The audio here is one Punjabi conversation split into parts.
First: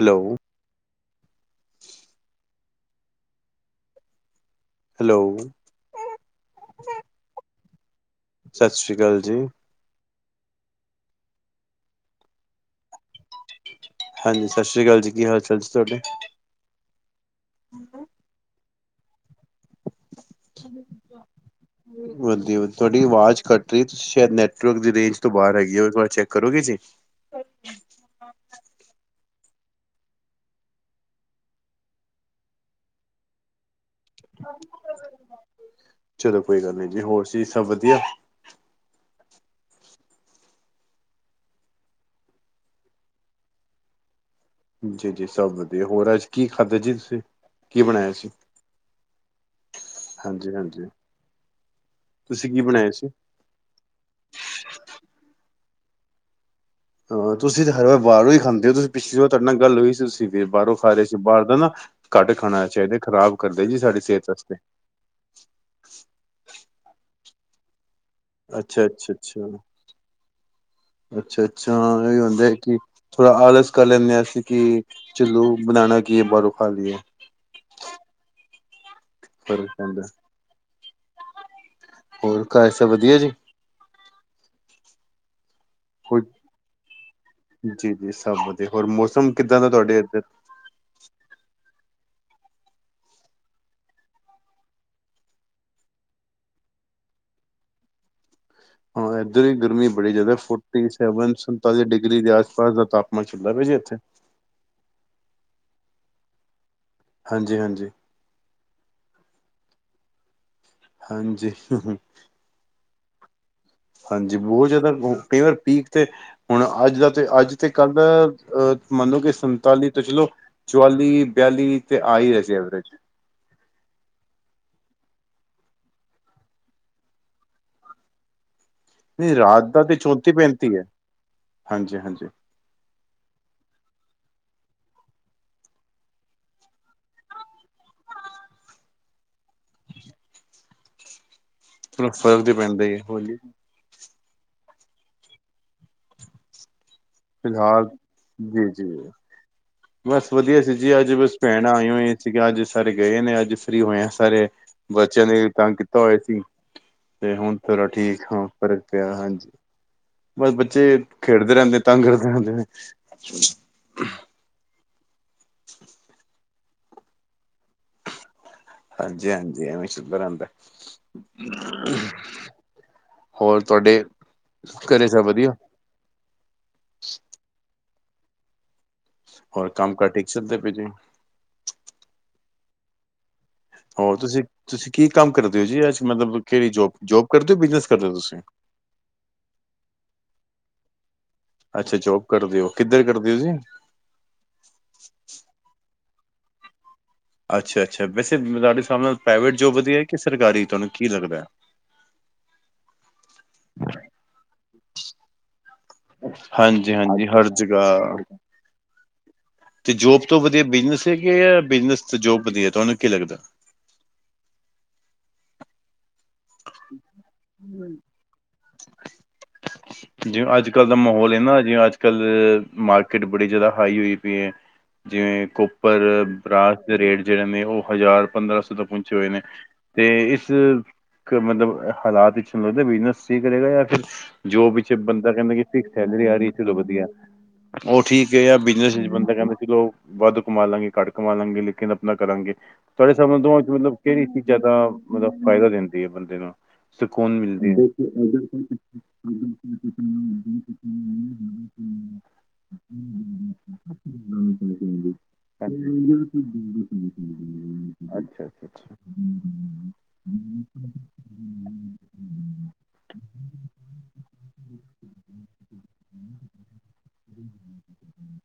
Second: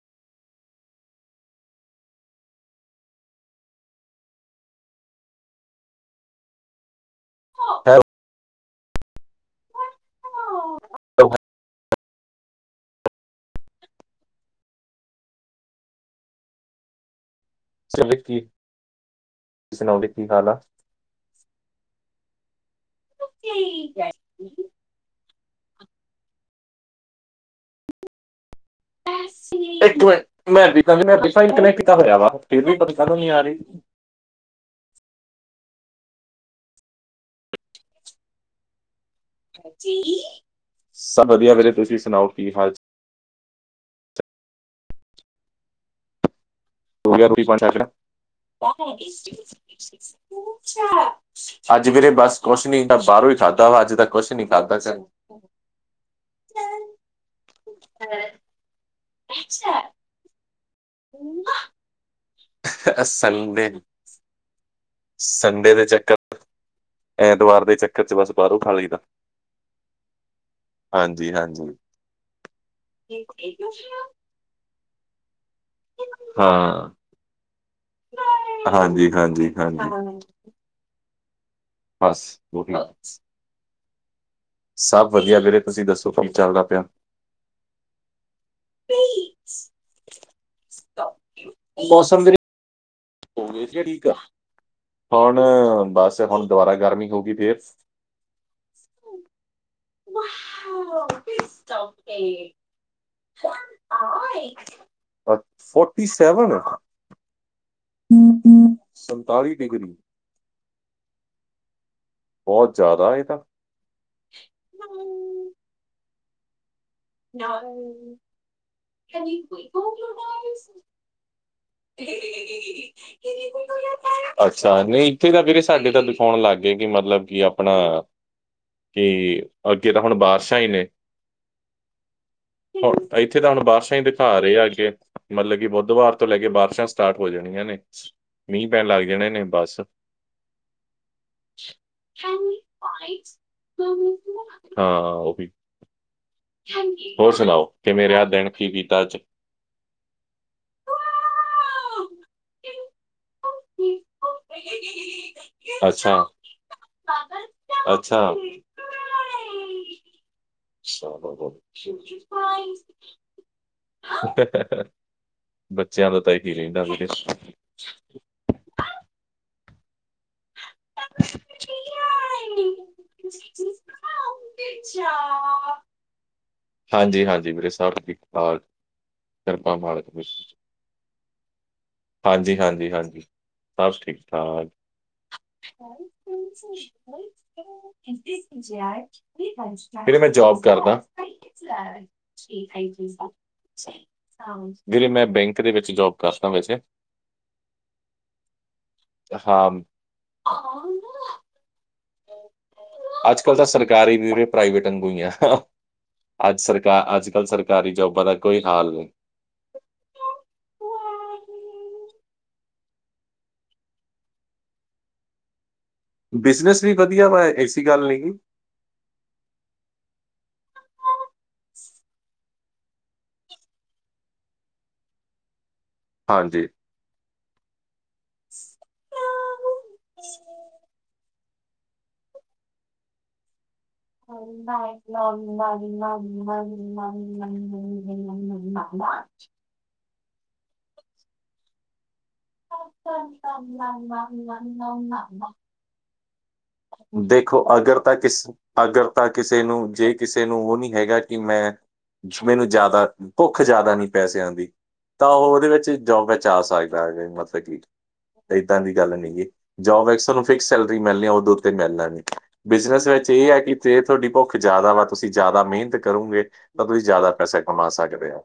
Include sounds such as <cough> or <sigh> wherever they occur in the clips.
ਹੈਲੋ। ਹੈਲੋ। ਹੈ ਸਤ ਸ਼੍ਰੀ ਕਾਲ ਜੀ। ਦੋਹਾ ਹਾਂਜੀ, ਸਤ ਸ੍ਰੀ ਕਾਲ ਜੀ, ਕੀ ਹਾਲ-ਚਾਲ ਜੀ ਤੁਆਡੇ? ਸੇ ਵੀਕ ਜੀ, ਤੁਸੀਂ ਸੁਣਾਓਗੇ ਕੀ ਹਾਲ ਆ? ਵ ਵਧੀਆ ਵਧ, ਤੁਆਡੀ ਅਵਾਜ਼ ਕਟ ਰੀ ਏ ਤੁਸੀਂ ਸੈ਼ਦ ਨੈਟਵਰਕ ਦੀ ਰੇਂਜ ਤੋਂ ਬਾਰ ਹੈਗੀ ਔ, ਇੱਕ ਵਾਰ ਚੈੱਕ ਕਰੋਗੇ ਜੀ। <unintelligible> ਇਕ ਮਿੰਟ ਮੈਂ ਵਾਈਫਾਈ ਨਾਲ ਕਨੈਕਟ ਕਰ ਰਿਹਾ ਫਿਰ ਵੀ ਤੁਹਾਨੂੰ ਸ਼ਰਮ ਨਹੀਂ ਆ ਰਹੀ। ਚਲੋ ਕੋਈ ਗੱਲ ਨੀ ਜੀ, ਹੋਰ ਜੀ ਸਭ ਵਧੀਆ? ਜੀ ਸਭ ਵਧੀਆ ਵੀਰੇ। ਤੁਸੀਂ ਸੁਣਾਓ ਕੀ ਹਾਲ ਚ ਜੀ ਜੀ ਸਭ ਵਧੀਆ, ਹੋਰ ਅੱਜ ਕੀ ਖਾਧਾ ਜੇ? ਹੋ ਗਿਆ ਰੋਟੀ-ਪਾਣੀ ਅੱਜ ਦਾ? ਹਾਂਜੀ ਹਾਂਜੀ ਹਾਂਜੀ ਵੀੇਰੇ ਬਸ ਤੁਸੀਂ ਕੀ ਕੁਛ ਨੀ, ਬਣਾਇਆ ਮੈਂ ਸੀ ਬਾਰੋਂ ਹੀ ਖਾਧਾ ਵਾ ਅੱਜ ਤੱਕ। ਕੁਛ ਨੀ ਖਾਂਦਾ ਚਲੋ। ਅਹ ਤੁਸੀਂ ਤੇ ਹਰ ਵਾਰ ਬਾਰੋਂ ਹੀ ਖਾਂਦੇ ਔ, ਤੁਸੀਂ ਪਿਛਲੀ ਵਾਰ ਤੁਆਡੇ ਨਾਲ ਗੱਲ ਹੋਈ ਸੀ ਤੁਸੀਂ ਫੇਰ ਬਾਰੋਂ ਖਾ ਰਏ ਸੀ ਬਾਰ ਦਾ ਨਾ ਘੱਟ ਖਾਣਾ ਚਾਹੀਦੈ ਖ਼ਰਾਬ ਕਰਦੈ ਸੰਡੇ ਜੀ ਸਾਡੀ ਸੇਹਤ ਆਸਤੇ। ਸੰਡੇ ਦੇ ਚੱਕਰ ਐਤਵਾਰ ਦੇ ਚੱਕਰ ਚ ਬਸ ਬਾਹਰੋਂ ਖਾ ਲਈਦਾ ਅੱਛਾ-ਅੱਛਾ, ਅੱਛਾ। ਹਾਂਜੀ ਅੱਛਾ ਅੱਛਾ, ਹਾਂਜੀ ਹਾਂ ਇਹੀ ਹੁੰਦੈ ਕਿ ਥੋੜਾ ਆਲਸ ਕਰ ਲੈਂਦੇ ਆਂ ਅਸੀਂ ਕਿ ਚੁਲੋ ਬਣਾਨਾ ਕੀ ਏ ਬਾਰੋਂ ਖਾ ਲੀਏ। ਹਾਂਜੀ-ਹਾਂਜੀ, ਫ਼ਰਕ ਹਾਂਜੀ। ਪੈਂਦਾ ਬਸ ਹੋਰ, ਘਰ ਉਹੀ ਸਭ ਵਧੀਆ ਜੀ? ਸਭ ਵਧੀਆ ਵੀੇਰੇ ਤੁਸੀਂ ਦੱਸੋ ਕੀ ਚੱਲਦਾ ਪਿਆ। ਜੀ ਜੀ ਸਭ ਵਧੀਆ, ਹੋਰ ਮੌਸਮ ਕਿੱਦਾਂ ਦਾ ਤੁਹਾਡੇ ਇਧਰ? ਮੋਸਮ ਵੀਰੇ ਔਹਵੇ ਚ ਠੀਕ ਆ। ਹੋਣ ਬਸ ਹੁਣ ਦੁਬਾਰਾ ਗਰਮੀ ਹੋ ਗੀ ਫੇਰ। ਹਾਂ ਐਧਰ ਵੀ ਗਰਮੀ ਬੜੀ ਜਾਦੈ, ਫੋਟੀ-ਸੈਵਨ, ਸੰਤਾਲੀ ਡਿਗਰੀ ਦੇ ਆਸ-ਪਾਸ ਦਾ ਤਾਪਮਾਨ ਚੱਲਦਾ ਪੇ ਜੀ ਐਥੇ। ਹਾਂ, ਉਏ ਅ ਫੋਟੀ ਸੈਵਨ! ਹਾਂਜੀ, ਹਾਂਜੀ। ਸੰਤਾਲੀ ਡਿਗਰੀ ਹਾਂਜੀ ਬੋਹਤ ਜਾਦਾ ਇਹ ਤਾ। ਹਾਂਜੀ ਬਹੁਤ ਜਾਦਾ ਕਈ ਵਾਰ ਪੀਕ ਤੇ ਹੁਣ ਅੱਜ ਦਾ ਤੇ ਅੱਜ ਤੇ ਕੱਲ ਅਹ ਮੰਨੋ ਕਿ ਸੰਤਾਲੀ ਤੋਂ ਚਲੋ ਚੁਵਾਲੀ, ਬਿਆਲੀ ਤੇ ਆ ਹੀ ਰਹੇ ਸੀ ਐਵਰੇਜ। ਅੱਛਾ ਨਹੀਂ ਇੱਥੇ ਤਾਂ ਵੀਰੇ ਸਾਡੇ ਤਾਂ ਦਿਖਾਉਣ ਲੱਗ ਗਏ ਕਿ ਮਤਲਬ ਕਿ ਆਪਣਾ ਨਹੀਂ ਕਿ ਰਾਤ ਅੱਗੇ ਤਾਂ ਹੁਣ ਬਾਰਸ਼ਾਂ ਹੀ ਨੇ। ਹਾਂਜੀ-ਹਾਂਜੀ ਹੁਣ ਇੱਥੇ ਤਾਂ ਹੁਣ ਬਾਰਸ਼ਾਂ ਹੀ ਦਿਖਾ ਰਹੇ ਆ ਅੱਗੇ। ਮਤਲਬ ਕਿ ਬੁੱਧਵਾਰ ਤੋਂ ਲੈ ਕੇ ਬਾਰਿਸ਼ਾਂ ਸਟਾਰਟ ਹੋ ਜਾਣੀਆਂ ਨੇ। ਮੀਂਹ ਪੈਣ ਲੱਗ ਜਾਣੇ ਨੇ ਬੱਸ। ਫਰਕ ਤੇ ਪੈਂਦਾ ਹੈ ਹੋਲੀ ਹਾਂ ਉਹ ਵੀ। ਹੋਰ ਸੁਣਾਓ ਫਿਲਹਾਲ ਕਿਵੇਂ ਰਿਹਾ ਦਿਨ ਕੀ ਜੀ ਜੀ ਕੀਤਾ ਅੱਜ। ਬਸ ਵਧੀਆ ਸੀ ਜੀ ਅੱਜ ਬਸ ਭੈਣਾ ਆਈਆ ਹੋਈਆ ਸੀਗੀ ਅੱਜ ਸਾਰੇ ਗਏ ਨੇ ਅੱਜ। ਫਰੀ ਹੋਏ ਆ ਸਾਰੇ ਬੱਚਿਆਂ ਨੇ ਤੰਗ ਕੀਤਾ ਹੋਇਆ ਅੱਛਾ ਸੀ। ਤੇ ਹੁਣ ਥੋੜਾ ਠੀਕ ਅੱਛਾ। ਹਾਂ ਪਰ ਪਿਆ ਹਾਂਜੀ ਬਸ ਬੱਚੇ ਖੇਡਦੇ ਰਹਿੰਦੇ ਤੰਗ ਕਰਦੇ ਰਹਿੰਦੇ ਨੇ। ਬੱਚਿਆਂ ਦਾ ਤਾਂ ਇਹੀ ਰਹਿੰਦਾ ਵੀਰੇ। ਹਾਂਜੀ-ਹਾਂਜੀ ਐਵੇਂ ਸ਼ੁਗਰ ਰਹਿਦਾ। ਹੋਰ ਤੁਹਾਡੇ ਘਰੇ ਸਬ ਵਧੀਆ। ਹਾਂਜੀ-ਹਾਂਜੀ ਵੀਰੇ ਸਬ ਠੀਕ ਠਾਕ ਹੋਰ ਕਿਰਪਾ ਕੰਮ ਕਾਰ ਮਾਲਕ ਦੀ। <unintelligible> ਹਾਂਜੀ-ਹਾਂਜੀ, ਹਾਂਜੀ। ਸਭ ਹੋਰ ਠੀਕ ਠਾਕ। ਤੁਸੀ-ਤੁਸੀ ਕੀ ਕੰਮ ਕਰਦੇ ਹੋ ਜੀ ਐਸ ਮਤਲਬ ਕਿਹੜੀ ਜੋਬ, ਜੋਬ ਕਰਦੇ ਹੋ ਬਿਜਨਸ ਕਰਦੇ ਹੋ ਤੁਸੀ। ਵੀਰੇ ਮੈਂ ਜੋਬ ਕਰਦਾ। ਅੱਛਾ ਜੋਬ ਕਰਦੇ ਓ ਕਿੱਧਰ ਕਰਦੇ ਹੋ ਤੁਸੀ। ਵੀਰੇ ਮੈਂ ਬੈਂਕ ਦੇ ਵਿੱਚ ਜੋਬ ਕਰਦਾ ਵੈਸੇ। ਅੱਛਾ-ਅੱਛਾ ਵੈਸੇ ਤੁਹਾਡੇ ਹਿਸਾਬ ਨਾਲ ਪ੍ਰਾਈਵੇਟ ਹਾਂ। ਜੋਬ ਵਧੀਆ ਕਿ ਸਰਕਾਰੀ ਤੁਹਾਨੂੰ ਕੀ ਲੱਗਦਾ। ਅੱਜ ਕੱਲ ਤਾਂ ਸਰਕਾਰੀ ਵੀ ਪ੍ਰਾਈਵੇਟ ਅੰਗੂ ਹੀ ਆ। ਅੱਜ ਸਰਕਾਰ ਹਾਂਜੀ-ਹਾਂਜੀ ਅੱਜ ਕੱਲ੍ਹ ਹਰ ਸਰਕਾਰੀ ਜਗ੍ਹਾ ਜੋਬਾਂ ਦਾ ਕੋਈ ਹਾਲ ਨਈ। ਤੇ ਜੋਬ ਤੋਂ ਵਧੀਆ ਬਿਜਨਸ ਹੈ ਕੇ, ਬਿਜਨਸ ਤੋਂ ਜੋਬ ਵਧੀਆ ਤੁਹਾਨੂੰ ਕੀ ਲੱਗਦਾ? ਬਿਜਨਸ ਵੀ ਵਧੀਆ ਵਾ ਐਸੀ ਗੱਲ ਨਈ ਗੀ। ਜਿਵੇਂ ਅੱਜ ਕੱਲ੍ਹ ਦਾ ਮਾਹੌਲ ਹੈ ਨਾ ਜਿਵੇਂ ਅੱਜ ਕੱਲ ਮਾਰਕੀਟ ਬੜੀ ਜਾਦਾ ਹਾਈ ਹੋਈ ਪਯੀ ਹੈ ਜਿਵੇਂ ਕੋਪਰ ਹਾਂਜੀ। ਬਰਾਸ ਦੇ ਰੇਟ ਜਿਹੜੇ ਨੇ ਉਹ ਹਜ਼ਾਰ ਪੰਦਰਾਂ ਸੌ ਤੋਂ ਪਹੁੰਚੇ ਹੋਏ ਨੇ ਤੇ ਇਸ ਮਤਲਬ ਹਾਲਾਤ <unintelligible> ਬਿਜਨਸ ਠੀਕ ਰਹੇਗਾ ਜਾਂ ਫਿਰ ਜੋ ਪੇ ਬੰਦਾ ਕਹਿੰਦਾ ਕਿ ਫਿਕਸ ਸੈਲਰੀ ਆ ਰਹੀ ਚਲੋ ਵਧੀਆ ਉਹ ਠੀਕ ਏ ਆ ਬਿਜਨਸ ਚ ਬੰਦਾ ਕਹਿੰਦਾ ਚਲੋ ਵੱਧ ਕਮਾ ਲਾਂਗੇ ਘੱਟ ਕਮਾ ਲਾਂਗੇ ਲੇਕਿਨ ਆਪਣਾ ਕਰਾਂਗੇ। ਤੁਹਾਡੇ ਹਿਸਾਬ ਨਾਲ ਦੋਵਾਂ ਚ ਮਤਲਬ ਕਿਹੜੀ ਚੀਜ਼ਾਂ ਦਾ ਮਤਲਬ ਫਾਇਦਾ ਦਿੰਦੀ ਹੈ ਬੰਦੇ ਨੂੰ। ਸਕੂਨ ਦੇਖੋ ਮਿਲਦੀ ਏ ਅਗਰ ਤਾਂ ਕਿਸ ਅਗਰ <unintelligible> ਤਾਂ ਕਿਸੇ ਨੂੰ ਜੇ ਕਿਸੇ ਨੂੰ ਉਹ ਨਹੀਂ ਹੈਗਾ ਕਿ ਮੈਂ ਮੈਨੂੰ ਜਾਦਾ ਭੁੱਖ ਜਾਦਾ ਨੀ ਪੈਸਿਆਂ ਦੀ ਤਾਂ ਉਹ ਉਹਦੇ ਵਿੱਚ ਜੋਬ ਵਿੱਚ ਆ ਸਕਦ ਮਤਲਬ ਕੀ ਅੱਛਾ ਅੱਛਾ ਏਦਾਂ ਦੀ ਗੱਲ ਨੀ ਜੀ ਜੋਬ ਵਿੱਚ ਸਾਨੂ ਫਿਕਸ ਸੈਲਰੀ ਮਿਲਣੀ ਉਦ ਤੇ <unintelligible> ਅੱਛਾ ਬਿਜਨਸ ਵਿੱਚ ਇਹ ਹੈ ਕਿ ਜੇ ਤੁਹਾਡੀ ਭੁੱਖ ਜਾਦਾ ਵਾ ਤੁਸੀਂ ਜਾਦਾ ਮਿਹਨਤ ਕਰੋਗੇ ਤਾਂ ਤੁਸੀਂ ਜ਼ਿਆਦਾ ਪੈਸਾ ਕਮਾ ਸਕਦੇ ਔ,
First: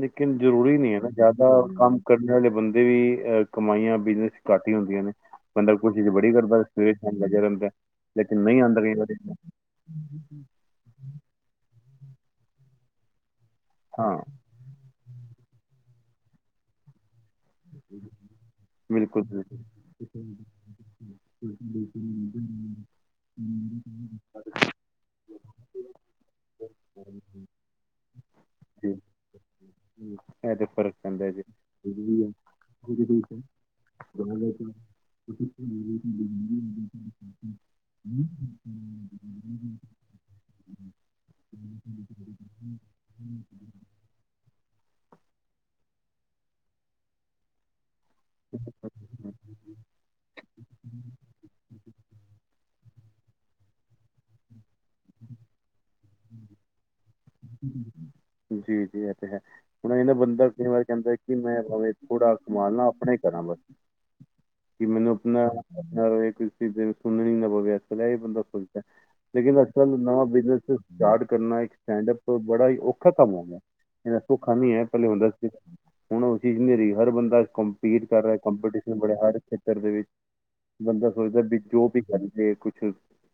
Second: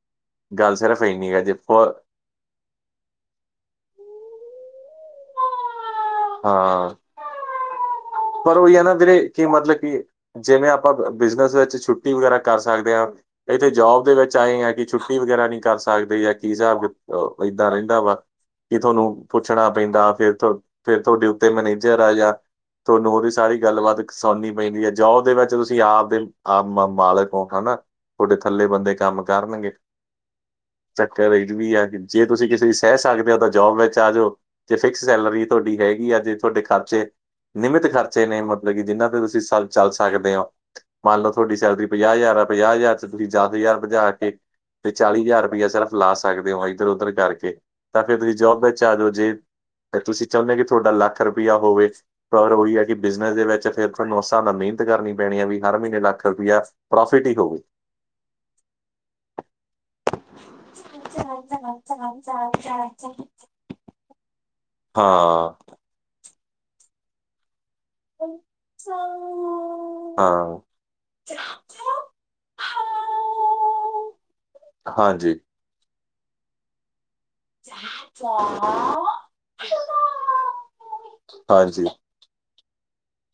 ਲੇਕਿਨ ਜ਼ਰੂਰੀ ਨਹੀਂ ਐ ਸਿਰਫ ਨਾ ਇੰਨੀ ਹੈ ਜ਼ਿਆਦਾ ਜੇ ਕੰਮ ਕਰਨ ਵਾਲੇ ਬੰਦੇ ਵੀ ਅ ਕਮਾਈਆਂ ਬਿਜਨਸ ਘੱਟ ਹੀ ਹੁੰਦੀਆਂ ਨੇ ਬੰਦਾ ਕੋਸ਼ਿਸ਼ ਬੜੀ ਕਰਦਾ ਸਵੇਰੇ ਹਾਂ। ਸ਼ਾਮ ਲੱਗਿਆ ਰਹਿੰਦਾ। ਲੇਕਿਨ ਪਰ ਨਹੀਂ ਉਹੀ ਆਉਂਦਾ ਐ ਨਾ ਕਈ ਵਾਰੀ ਜਿਹੜਰੇ ਕਿ ਮਤਲਬ ਕਿ ਜਿਵੇਂ ਆਪਾਂ ਬਿਜਨਸ ਵਿੱਚ ਛੁੱਟੀ ਵਗੈਰਾ ਕਰ ਸਕਦੇ ਹਾਂ ਇੱਥੇ ਜੋਬ ਦੇ ਹਾਂ ਵਿੱਚ ਆਏ ਹਾਂ ਕਿ ਛੁੱਟੀ ਵਗੈਰਾ ਨੀ ਕਰ ਸਕਦੇ ਜਾਂ ਕੀ ਹਿਸਾਬ ਏਦਾਂ ਰਹਿੰਦਾ ਵਾ, ਕਿ ਬਿਲਕੁਲ ਤੁਹਾਨੂੰ ਬਿਲਕੁਲ। ਪੁੱਛਣਾ ਪੈਂਦਾ ਫਿਰ ਫਿਰ ਤੁਹਾਡੇ ਉੱਤੇ ਮੈਨੇਜਰ ਆ ਜਾਂ ਤੁਹਾਨੂੰ ਉਹਦੀ ਸਾਰੀ ਗੱਲਬਾਤ ਸੁਣਨੀ <unintelligible> ਜੋਬ ਦੇ ਵਿੱਚ ਤੁਸੀਂ ਆਪ ਦੇ ਆਪ ਮਾਲਕ ਹੋ ਹਨਾ, ਤੁਹਾਡੇ ਥੱਲੇ ਬੰਦੇ ਜੀ ਕੰਮ ਕਰਨਗੇ, ਇਹ ਤੇ ਫਰਕ ਪੈਂਦਾ ਹੈ ਚੱਕਰ ਇਹ ਵੀ ਆ ਜੇ ਤੁਸੀਂ ਕਿਸੇ ਦੀ ਸਹਿ ਜੀ ਸਕਦੇ ਹੋ ਤਾਂ ਜੋਬ ਵਿੱਚ ਆ ਜਾਓ। ਤੇ ਫਿਕਸ ਸੈਲਰੀ ਤੁਹਾਡੀ ਹੈਗੀ ਅਜੇ ਤੁਹਾਡੇ ਖਰਚੇ, ਨਿਮਿਤ ਖਰਚੇ ਨੇ ਮਤਲਬ ਕਿ ਜਿਹਨਾਂ ਤੇ ਤੁਸੀਂ ਸਰ ਚੱਲ ਸਕਦੇ ਹੋ, ਮੰਨ ਲਓ ਤੁਹਾਡੀ ਸੈਲਰੀ ਪੰਜਾਹ ਹਜ਼ਾਰ ਆ ਪੰਜਾਹ ਹਜ਼ਾਰ ਚ ਤੁਸੀਂ ਜਦ ਹਜ਼ਾਰ ਭਜਾ ਕੇ ਤੇ ਚਾਲੀ ਹਜ਼ਾਰ ਰੁਪਇਆ ਸਿਰਫ ਲਾ ਸਕਦੇ ਹੋ ਇੱਧਰ ਉਧਰ ਕਰਕੇ, ਤਾਂ ਫੇਰ ਤੁਸੀਂ ਜੋਬ ਵਿੱਚ ਆ ਜਾਓ ਜੇ ਤੁਸੀਂ ਚਾਹੁੰਦੇ ਕਿ ਤੁਹਾਡਾ ਲੱਖ ਰੁਪਇਆ ਹੋਵੇ, ਪਰ ਉਹੀ ਐ ਕਿ ਬਿਜਨਸ ਦੇ ਵਿੱਚ ਫੇਰ ਤੁਹਾਨੂੰ ਹਿਸਾਬ ਨਾਲ ਮਿਹਨਤ ਕਰਨੀ ਪੈਣੀ ਐ ਵੀ ਹਰ ਮਹੀਨੇ ਲੱਖ ਰੁਪਇਆ ਪ੍ਰੋਫਿਟ ਹੀ ਹੋਵੇ ਜੀ-ਜੀ ਇਹ ਤੇ ਹੈ। ਹੁਣ ਇਹਦਾ ਬੰਦਾ ਕਈ ਵਾਰ ਕਹਿੰਦਾ ਕਿ ਮੈਂ ਭਾਵੇ ਥੋੜ੍ਹਾ ਸੰਭਾਲ ਲਵਾ ਆਪਣੇ ਹੀ ਕਰਾਂ ਬਸ, ਕਿ ਮੈਨੂੰ ਆਪਣਾ ਹਾਂ <unintelligible> ਹੁਣ ਐ ਬੰਦਾ ਸੋਚਦਾ ਲੇਕਿਨ ਇਕ ਤਰਾ ਦਾ ਨਵਾਂ ਹਾਂ ਬਿਜਨ ਸਟਾਰਟ ਕਰਨਾ ਇੱਕ ਸਟੈਂਡਪ, ਬੜਾ ਹੀ ਔਖਾ ਕੰਮ ਹੋ ਗਿਆ, ਇਹਨਾ ਸੌਖਾ ਨੀ ਐ ਪਹਿਲੇ ਹੁਣ ਹਾਂਜੀ, ਦੱਸ ਹੁਣ ਉਹ ਚੀਜ਼ ਨੀ ਰਹੀ ਹਰ ਬੰਦਾ ਕੰਪਲੀਟ ਕਰ ਰਿਹਾ ਹਰ ਕੰਪੀਟੀਸ਼ਨ ਖੇਤਰ ਦੇ ਵਿੱਚ ਬੰਦਾ ਸੋਚਦਾ ਵੀ ਹਾਂਜੀ, ਜੋ ਵੀ ਕਰਦੇ ਕੁਛ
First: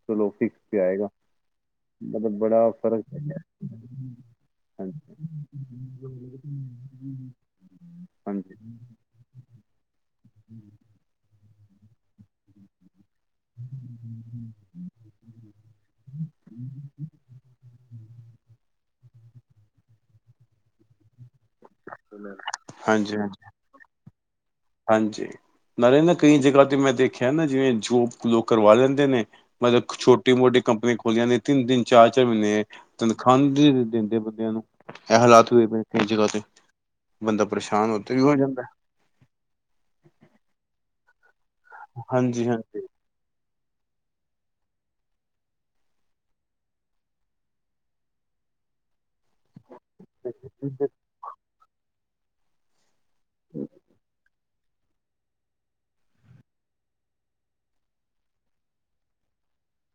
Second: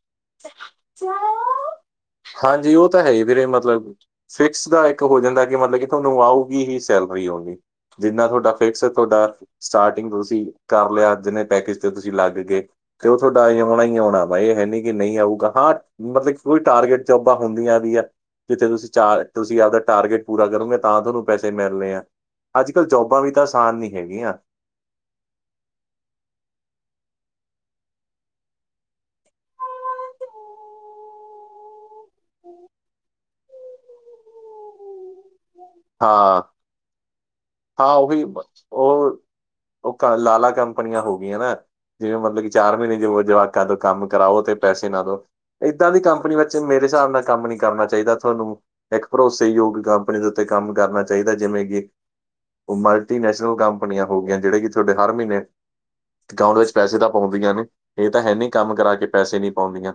ਚਲੋ ਫਿਕਸ ਤੇ ਆਏਗਾ, ਮਤਲਬ ਬੜਾ ਹਾਂਜੀ ਉਹ ਤਾਂ ਫਰਕ ਹੈ ਹੀ ਵੀਰੇ ਮਤਲਬ ਗਿਆ ਫਿਕਸ ਦਾ ਇੱਕ ਹਾਂਜੀ। ਹੋ ਜਾਂਦਾ ਕਿ ਮਤਲਬ ਕਿ ਤੁਹਾਨੂੰ ਆਊਗੀ ਹੀ ਸੈਲਰੀ ਓਨਲੀ, ਜਿੰਨਾ ਤੁਹਾਡਾ ਹਾਂਜੀ, ਫਿਕਸ ਤੁਹਾਡਾ ਸਟਾਰਟਿੰਗ ਤੁਸੀਂ ਕਰ ਲਿਆ ਜਿੰਨੇ ਪੈਕੇਜ, ਤੁਸੀਂ ਲੱਗ ਗਏ, ਤੇ ਉਹ ਤੁਹਾਡਾ ਐ ਆਉਣਾ ਹੀ ਆਉਣਾ ਵਾ ਇਹ ਹੈ ਨੀ, ਕਿ ਨਹੀਂ ਆਊਗਾ ਹਾਂ ਮਤਲਬ ਕੋਈ ਟਾਰਗੇਟ ਆਪਾ ਨੂੰ ਵੀ ਆ ਜਿੱਥੇ ਤੁਸੀਂ ਚਾਰ ਤੁਸੀਂ ਆਪਦਾ ਟਾਰਗੇਟ ਪੂਰਾ ਕਰੋਗੇ ਤਾਂ ਤੁਹਾਨੂੰ ਪੈਸੇ ਮਿਲਨੇ ਆ, ਹਾਂਜੀ। ਅੱਜ-ਕਲ ਹਾਂਜੀ ਜੋਬਾਂ ਵੀ ਤਾਂ ਆਸਾਨ ਨੀ ਹੈਗੀਆਂ, ਹਾਂਜੀ ਨਾਲੇ ਨਾ ਕਈ ਜਗ੍ਹਾ ਤੇ ਮੈਂ ਦੇਖਿਆ ਨਾ ਜਿਵੇਂ <unintelligible> ਲੋਕ ਕਰਵਾ ਲੈਂਦੇ ਨੇ ਮਤਲਬ ਛੋਟੀ ਮੋਟੀ ਕੰਪਨੀਆਂ ਖੋਲੀਆਂ ਨੇ ਤਿੰਨ-ਤਿੰਨ ਚਾਰ-ਚਾਰ ਮਹੀਨੇ, ਤਨਖਾਹ ਦਿੰਦੇ ਬੰਦਿਆਂ ਨੂੰ ਇਹ ਹਾਲਾਤ ਵੀ ਪਏ ਨੇ। ਹਾਂ-ਹਾਂ ਹੋ ਤੇ ਵੀ ਉਹੀ ਹੋ ਜਾਂਦਾ ਉਹ, ਉਹ ਕ ਲਾਲਾ ਕੰਪਨੀਆਂ ਹੋ ਗਈਆਂ ਨਾ ਜਿਵੇਂ ਮਤਲਬ ਕਿ ਹਾਂਜੀ ਚਾਰ ਹਾਂਜੀ ਮਹੀਨੇ ਜਵਾ, ਕਦੋਂ ਕੰਮ ਕਰਾਓ ਤੇ ਪੈਸੇ ਨਾ ਦੋ, ਇੱਦਾਂ ਦੀ ਕੰਪਨੀ ਵਿੱਚ ਮੇਰੇ ਹਿਸਾਬ ਨਾਲ ਕੰਮ ਨੀ ਕਰਨਾ ਚਾਹੀਦਾ ਤੁਹਾਨੂੰ ਇੱਕ ਭਰੋਸੇਯੋਗ ਕੰਪਨੀ, ਦੇ ਕੰਮ ਕਰਨਾ ਚਾਹੀਦਾ ਜਿਵੇਂ ਕਿ, ਉਹ ਮਲਟੀਨੈਸ਼ਨਲ ਕੰਪਨੀਆਂ ਹੋ ਗਈਆਂ ਜਿਹੜੇ ਕਿ ਤੁਹਾਡੇ ਹਰ ਮਹੀਨੇ ਅਕਾਊਂਟ ਵਿੱਚ ਪੈਸੇ ਤਾਂ ਪਾਉਂਦੀਆਂ ਨੇ ਇਹ ਤਾਂ ਹੈ ਨਹੀਂ ਕੰਮ ਕਰਾ ਕੇ ਪੈਸੇ ਨੀ ਪਾਉਂਦੀਆਂ,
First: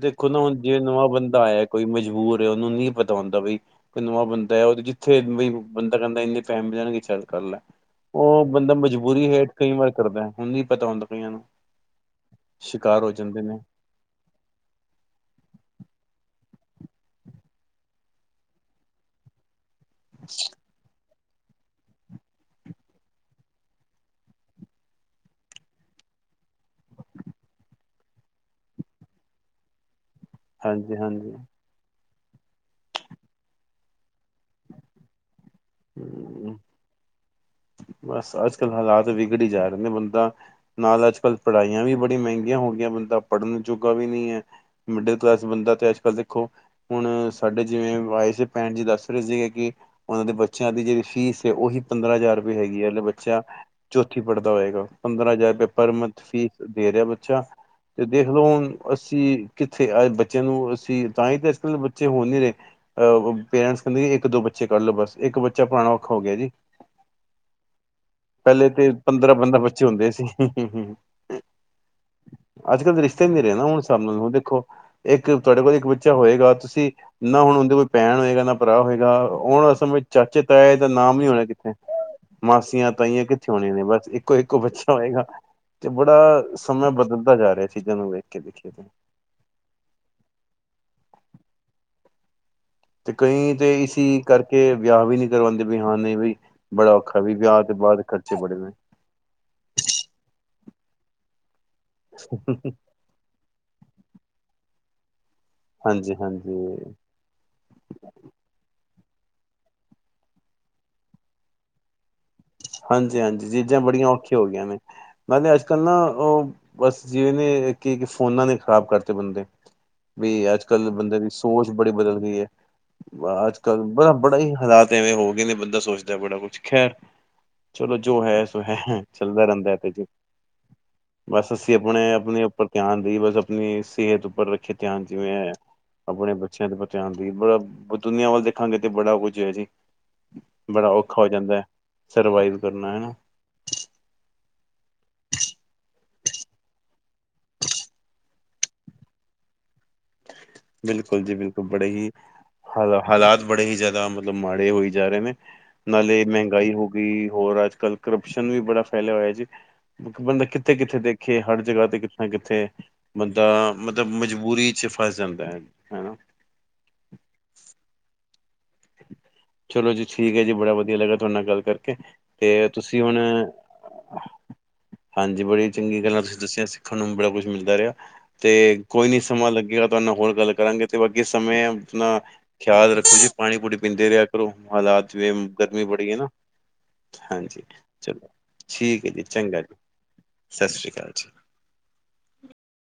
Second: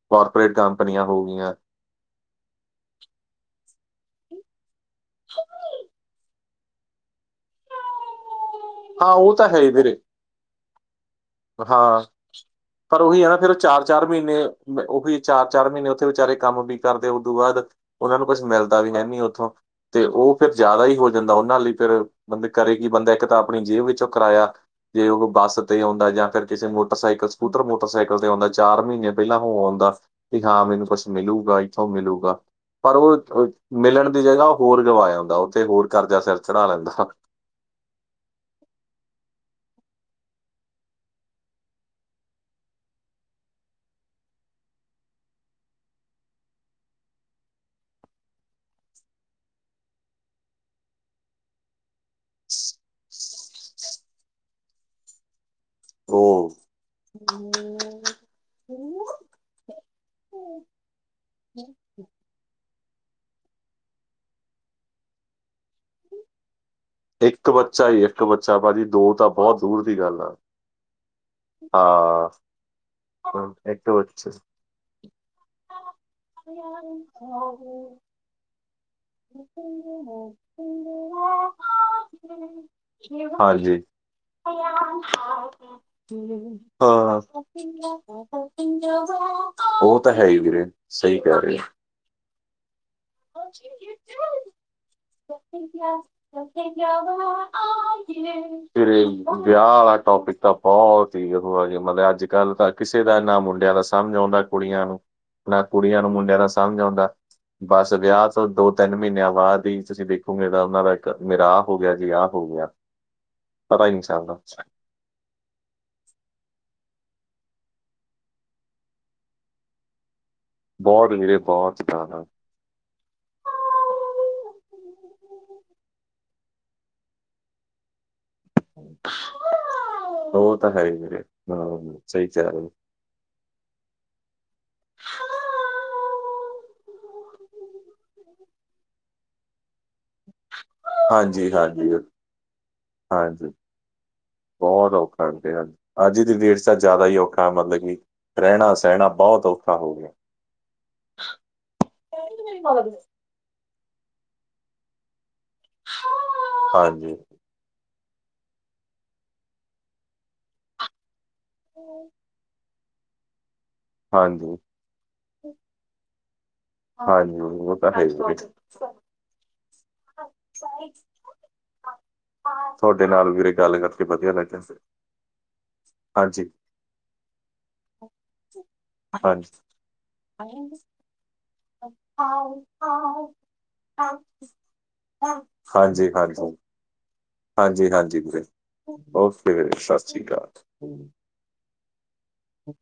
ਦੇਖੋ ਨਾ ਕਾਰਪੋਰੇਟ ਹੁਣ ਜਿਵੇ ਕੰਪਨੀਆਂ ਨਵਾਂ ਹੋ ਬੰਦਾ ਗਈਆਂ ਆਇਆ, ਕੋਈ ਮਜਬੂਰ ਐ ਉਹਨੂੰ ਨਹੀਂ ਪਤਾ ਹੁੰਦਾ ਬਈ ਕੋਈ ਨਵਾਂ ਬੰਦਾ ਐ ਉਹ ਜਿੱਥੇ ਬ ਬੰਦਾ ਕਹਿੰਦਾ ਇੰਨੇ, ਟੈਮ ਦਿਆਗੇ ਚੱਲ ਕਰ ਲੈ, ਉਹ ਬੰਦਾ ਹਾਂ ਮਜਬੂਰੀ ਉਹ ਤਾਂ ਹੇਠ ਹੈ ਹੀ ਕਈ ਵਾਰ ਵੀਰੇ ਕਰਦਾ ਹੁਣ ਨਹੀਂ ਪਤਾ ਹੁੰਦਾ ਕਈਆਂ ਨੂੰ ਸ਼ਿਕਾਰ ਹੋ ਜਾਂਦੇ ਨੇ। ਚਾਰ ਮਹੀਨੇ ਉਹੀ ਚਾਰ ਚਾਰ ਮਹੀਨੇ ਉੱਥੇ ਵਿਚਾਰੇ ਕੰਮ ਵੀ ਕਰਦੇ ਉਦੋਂ ਬਾਅਦ, ਉਹਨਾਂ ਨੂੰ ਕੁਛ ਮਿਲਦਾ ਵੀ ਹੈ ਨੀ ਉੱਥੋਂ, ਤੇ ਉਹ ਫਿਰ ਜ਼ਿਆਦਾ ਹੀ ਹੋ ਜਾਂਦਾ ਉਹਨਾਂ ਲਈ ਫਿਰ ਬਈ ਕਰੇ ਕਿ ਬੰਦਾ ਇੱਕ ਤਾਂ ਆਪਣੀ ਜੇਬ ਵਿੱਚੋਂ ਕਰਾਇਆ। ਜੇ ਉਹ ਬੱਸ ਤੇ ਆਉਂਦਾ ਜਾਂ ਫਿਰ ਕਿਸੇ ਮੋਟਰਸਾਈਕਲ ਸਕੂਟਰ ਮੋਟਰਸਾਈਕਲ ਤੇ ਆਉਂਦਾ ਚਾਰ ਮਹੀਨੇ ਪਹਿਲਾਂ ਹੋ ਆਉਂਦਾ। ਵੀ ਹਾਂ ਮੈਨੂੰ ਹਾਂਜੀ ਕੁਛ ਹਾਂਜੀ ਮਿਲੂਗਾ ਈ ਉਥੋਂ ਮਿਲੂਗਾ ਪਰ ਉਹ ਮਿਲਣ ਦੀ ਜਗ੍ਹਾ ਹੋਰ ਗਵਾ ਆਉਂਦਾ ਉੱਥੇ ਹੋਰ ਕਰਜ਼ਾ ਸਿਰ, ਹਮ, ਚੜ੍ਹਾ ਲੈਂਦਾ ਹ ਬਸ ਅੱਜ ਕੱਲ ਹਾਲਾਤ ਵਿਗੜ ਹੀ ਜਾ ਰਹੇ ਨੇ ਬੰਦਾ, ਨਾਲ ਅੱਜ ਕੱਲ੍ਹ ਪੜ੍ਹਾਈਆਂ ਵੀ ਬੜੀਆਂ ਮਹਿੰਗੀਆਂ ਹੋ ਗਈਆਂ ਬੰਦਾ ਪੜ੍ਹਨ ਜੋਗਾ ਵੀ ਨਹੀਂ ਹੈ। ਮਿਡਲ ਕਲਾਸ ਬੰਦਾ ਤੇ ਅੱਜ ਕੱਲ੍ਹ ਦੇਖੋ। ਹੁਣ ਸਾਡੇ ਜਿਵੇਂ ਆਏ ਸੀ ਭੈਣਜੀ ਦੱਸ ਰਹੇ ਸੀਗੇ ਕਿ ਉਹਨਾਂ ਦੇ ਬੱਚਿਆਂ ਦੀ ਜਿਹੜੀ ਫੀਸ ਉਹੀ ਪੰਦਰਾਂ ਹਜ਼ਾਰ ਮਹੀਨੇ ਦੀ ਹੈਗੀ ਆ ਜੋ ਬੱਚਾ ਚੌਥੀ ਪੜ੍ਹਦਾ ਹੋਏਗਾ ਪੰਦਰਾਂ ਹਜ਼ਾਰ ਰੁਪਏ ਪਰ ਮੰਥ ਫੀਸ ਉਹ ਦੇ ਰਿਹਾ ਬੱਚਾ ਤੇ ਦੇਖ ਲਓ ਹੁਣ ਅਸੀਂ ਕਿੱਥੇ ਆ ਬੱਚੇ ਨੂੰ ਅਸੀਂ ਤਾਂ ਹੀ ਤਾਂ ਅੱਜ ਕੱਲ ਬੱਚੇ ਉਹ ਨਹੀਂ ਰਹੇ। ਅਹ ਪੇਰੈਂਟਸ ਕਹਿੰਦੇ ਇੱਕ ਦੋ ਬੱਚੇ ਕਰ ਲੋ ਬਸ ਇੱਕ ਬੱਚਾ ਪੜਾਉਣਾ ਔਖਾ ਹੋ ਗਿਆ ਜੀ। ਇੱਕ ਬੱਚਾ ਹੀ ਹੈ ਪਹਿਲੇ ਤੇ ਪੰਦਰਾਂ ਪੰਦਰਾਂ ਬੱਚੇ ਹੁੰਦੇ ਸੀ। ਆ ਹਾਂ ਅੱਜ ਕੱਲ੍ਹ ਦੇ ਰਿਸ਼ਤੇ ਨੀ ਰਹੇ ਨਾ ਹੁਣ ਹਿਸਾਬ ਦੇਖੋ ਇੱਕ ਤੁਹਾਡੇ ਕੋਲ ਇੱਕ ਬੱਚਾ ਹੋਏਗਾ ਤੁਸੀਂ ਨਾ ਹੁਣ ਉਹਦੇ ਕੋਈ ਭੈਣ ਹੋਏਗਾ ਨਾ ਭਰਾ ਹੋਏਗਾ ਹੁਣ ਅਸਲ ਚਾਚੇ ਤਾਏ ਦਾ ਨਾਮ ਨਹੀਂ ਹੋਣਾ ਕਿੱਥੇ ਮਾਸੀਆਂ ਤਾਂਈਆਂ ਕਿੱਥੇ ਹੋਣੀਆਂ ਨੇ ਹਾਂਜੀ ਬਸ ਇੱਕੋ ਇੱਕੋ ਬੱਚਾ ਹੋਏਗਾ। ਬੜਾ ਸਮਾਂ ਹਾਂ। ਬਦਲਦਾ ਜਾ ਰਿਹਾ ਚੀਜ਼ਾਂ ਨੂੰ ਵੇਖ ਕੇ ਦੇਖੀਏ ਤਾਂ ਉਹ ਤਾਂ ਹੈ ਹੀ ਵੀਰੇ ਸਹੀ ਕਹਿ ਰਹੇ। ਤੇ ਕਈ ਤੇ ਇਸੀ ਕਰਕੇ ਵਿਆਹ ਵੀ ਨਹੀਂ ਕਰਵਾਉਂਦੇ ੇ ਵੀ ਹਾਂ ਨਹੀਂ ਬਈ ਬੜਾ ਗਿਆ ਔਖਾ ਵੀ ਵਿਆਹ ਵਾਹ ਤੋਂ ਬਾਅਦ <unintelligible> ਖਰਚੇ ਬੜੇ ਨੇ ਵੀਰੇ ਵਿਆਹ ਵਾਲਾ ਟੋਪਿਕ ਤਾਂ ਬਹੁਤ ਹੀ ਉਹ ਮਤਲਬ ਅੱਜ ਕੱਲ ਤਾਂ ਕਿਸੇ ਕਿਸੇ ਦਾ ਨਾ ਮੁੰਡਿਆਂ ਦਾ ਸਮਂਝ ਆਉਂਦਾ ਕੁੜੀਆਂ ਨੂੰ ਨਾ ਕੁੜੀਆਂ ਨੂੰ ਹਾਂਜੀ ਮੁੰਡਿਆਂ ਦਾ ਸਮਂਝ ਹਾਂਜੀ ਆਉਂਦਾ। ਬਸ ਵਿਆਹ ਤੋਂ ਦੋ ਤਿੰਨ ਮਹੀਨਿਆਂ ਬਾਅਦ ਹੀ ਤੁਸੀਂ ਦੇਖੋਗੇੇ ਤਾਂ ਉਹਨਾਂ ਦਾ ਇੱਕ ਮੇਰਾ ਆਹ ਹੋ ਗਿਆ ਜੀ ਆਹ ਹੋ ਗਿਆ ਹਾਂਜੀ, ਹਾਂਜੀ ਚੀਜ਼ਾਂ ਪਤਾ ਹੀ ਨਹੀਂ ਬੜੀਆਂ ਔਖੀਆਂ ਚੱਲਦਾ ਹੋ ਗਈਆਂ ਨੇ। ਨਾਲੇ ਅੱਜ ਕੱਲ੍ਹ ਨਾ ਉਹ ਬਸ ਜਿਵੇਂ ਨੇ ਕੀ ਫੋਨਾਂ ਨੇ ਖ਼ਰਾਬ ਕਰਤੇ ਬੰਦੇ। ਬੀ ਅੱਜ ਕੱਲ੍ਹ ਬਹੁਤ ਬੰਦੇ ਦੀ ਵੀਰੇ ਸੋਚ ਬਹੁਤ ਬੜੀ ਬਦਲ ਜ਼ਿਆਦਾ ਗਈ ਹੈ। ਅੱਜ ਕੱਲ ਬੜਾ ਬੜੇ ਹੀ ਹਾਲਾਤ ਐਵੇਂ ਹੋ ਗਏ ਨੇ ਬੰਦਾ ਸੋਚਦਾ ਬੜਾ ਕੁੱਛ ਖੈਰ ਚਲੋ ਜੋ ਹੈ ਸੋ ਹੈ ਚੱਲਦਾ ਰਹਿੰਦਾ ਇਹ ਤੇ ਜੀ ਉਹ ਤਾਂ ਹੈ ਹੀ ਵੀਰੇ ਬਸ ਅਸੀਂ ਹਾਂ ਆਪਣੇ ਸਹੀ ਕਹਿ ਆਪਣੇ ਰਹੇ ਉੱਪਰ ਹੋ। ਧਿਆਨ ਦੇਈ ਬਸ ਆਪਣੀ ਸਿਹਤ ਉੱਪਰ ਰੱਖੀਏ ਧਿਆਨ ਜਿਵੇਂ ਆਪਣੇ ਬੱਚਿਆਂ ਤੇ ਬਚਾਉਣ ਦੀ ਬੜੀ ਦੁਨੀਆਂ ਵੱਲ ਦੇਖਾਂਗੇ ਤੇ ਬੜਾ ਕੁੱਝ ਹੈ ਜੀ। ਬੜਾ ਔਖਾ ਹੋ ਹਾਂਜੀ ਜਾਂਦਾ ਹੈ ਹਾਂਜੀ ਸਰਵਾਈਵ ਕਰਨਾ ਹੈ ਨਾ। ਹਾਂਜੀ ਬਹੁਤ ਔਖਾ ਹੁੰਦਾ ਹੈ ਅੱਜ ਦੀ ਡੇਟ ਚ ਜ਼ਿਆਦਾ ਹੀ ਔਖਾ ਮਤਲਬ ਕੀ ਰਹਿਣਾ ਸਹਿਣਾ ਬਹੁਤ ਔਖਾ ਹੋ ਗਿਆ। ਬਿਲਕੁੱਲ ਜੀ ਬਿਲਕੁੱਲ ਬੜੇ ਹੀ ਹਾਲਾਤ ਹਾਲਾਤ ਬੜੇ ਹੀ ਜ਼ਿਆਦਾ ਮਤਲਬ ਮਾੜੇ ਹੋਈ ਜਾ ਰਹੇ ਨੇ ਨਾਲੇ ਮਹਿੰਗਾਈ ਹੋ ਹਾਂਜੀ ਗਈ ਹੋਰ ਅੱਜ ਕੱਲ੍ਹ ਕਰਪਸ਼ਨ ਵੀ ਬੜਾ ਫੈਲਿਆ ਹੋਇਆ ਜੀ ਬੰਦਾ ਕਿੱਥੇ ਕਿੱਥੇ ਦੇਖੇ ਹਰ ਜਗ੍ਹਾ ਤੇ ਕਿੱਥੇ ਨਾ ਕਿੱਥੇ ਬੰਦਾ ਮਤਲਬ ਹਾਂਜੀ ਮਜ਼ਬੂਰੀ ਚ ਫਸ ਜਾਂਦਾਂ ਹੈ ਨਾ ਹਾਂਜੀ ਉਹ ਤਾਂ ਹੈ ਈ ਆ ਜੀ। ਚਲੋ ਜੀ ਠੀਕ ਹੈ ਜੀ, ਬੜਾ ਵਧੀਆ ਲੱਗਾ ਤੁਹਾਡੇ ਨਾਲ ਗੱਲ ਕਰਕੇ। ਤੇ ਤੁਸੀਂ ਤੁਹਾਡੇ ਹੁਣ ਨਾਲ ਵੀਰੇ ਗੱਲ ਕਰਕੇ ਵਧੀਆ ਲੱਗਿਆ ਹਾਂਜੀ ਬੜੀਆਂ ਚੰਗੀਆਂ ਗੱਲਾਂ ਤੁਸੀਂ ਹਾਂਜੀ ਦੱਸੀਆਂ, ਸਿੱਖਣ ਨੂੰ ਵੀ ਬੜਾ ਕੁੱਛ ਮਿਲਦਾ ਰਿਹਾ। ਤੇ ਕੋਈ ਨੀ ਸਮਾਂ ਹਾਂਜੀ ਲੱਗੇਗਾ ਤੁਹਾਡੇ ਨਾਲ ਹੋਰ ਗੱਲ ਕਰਾਂਗੇ ਤੇ, ਬਾਕੀ ਸਮੇਂ ਆਪਣਾ ਖਿਆਲ ਰੱਖੋ ਜੀ। ਪਾਣੀ- ਪੂਣੀ ਪੀਂਦੇ ਰਿਹਾ ਕਰੋ, ਹਾਲਾਤ ਗਰਮੀਂ ਹਾਂਜੀ ਬੜੀ ਹੈ ਨਾ। ਹਾਂਜੀ ਹਾਂਜੀ ਹਾਂਜੀ ਚਲੋ ਵੀਰੇ ਠੀਕ ਹੈ ਜੀ, ਓਕੇ ਚੰਗਾ ਵੀਰੇ ਜੀ, ਸਤਿ ਸ਼੍ਰੀ ਅਕਾਲ ਸਤਿ ਸ੍ਰੀ ਅਕਾਲ ਜੀ।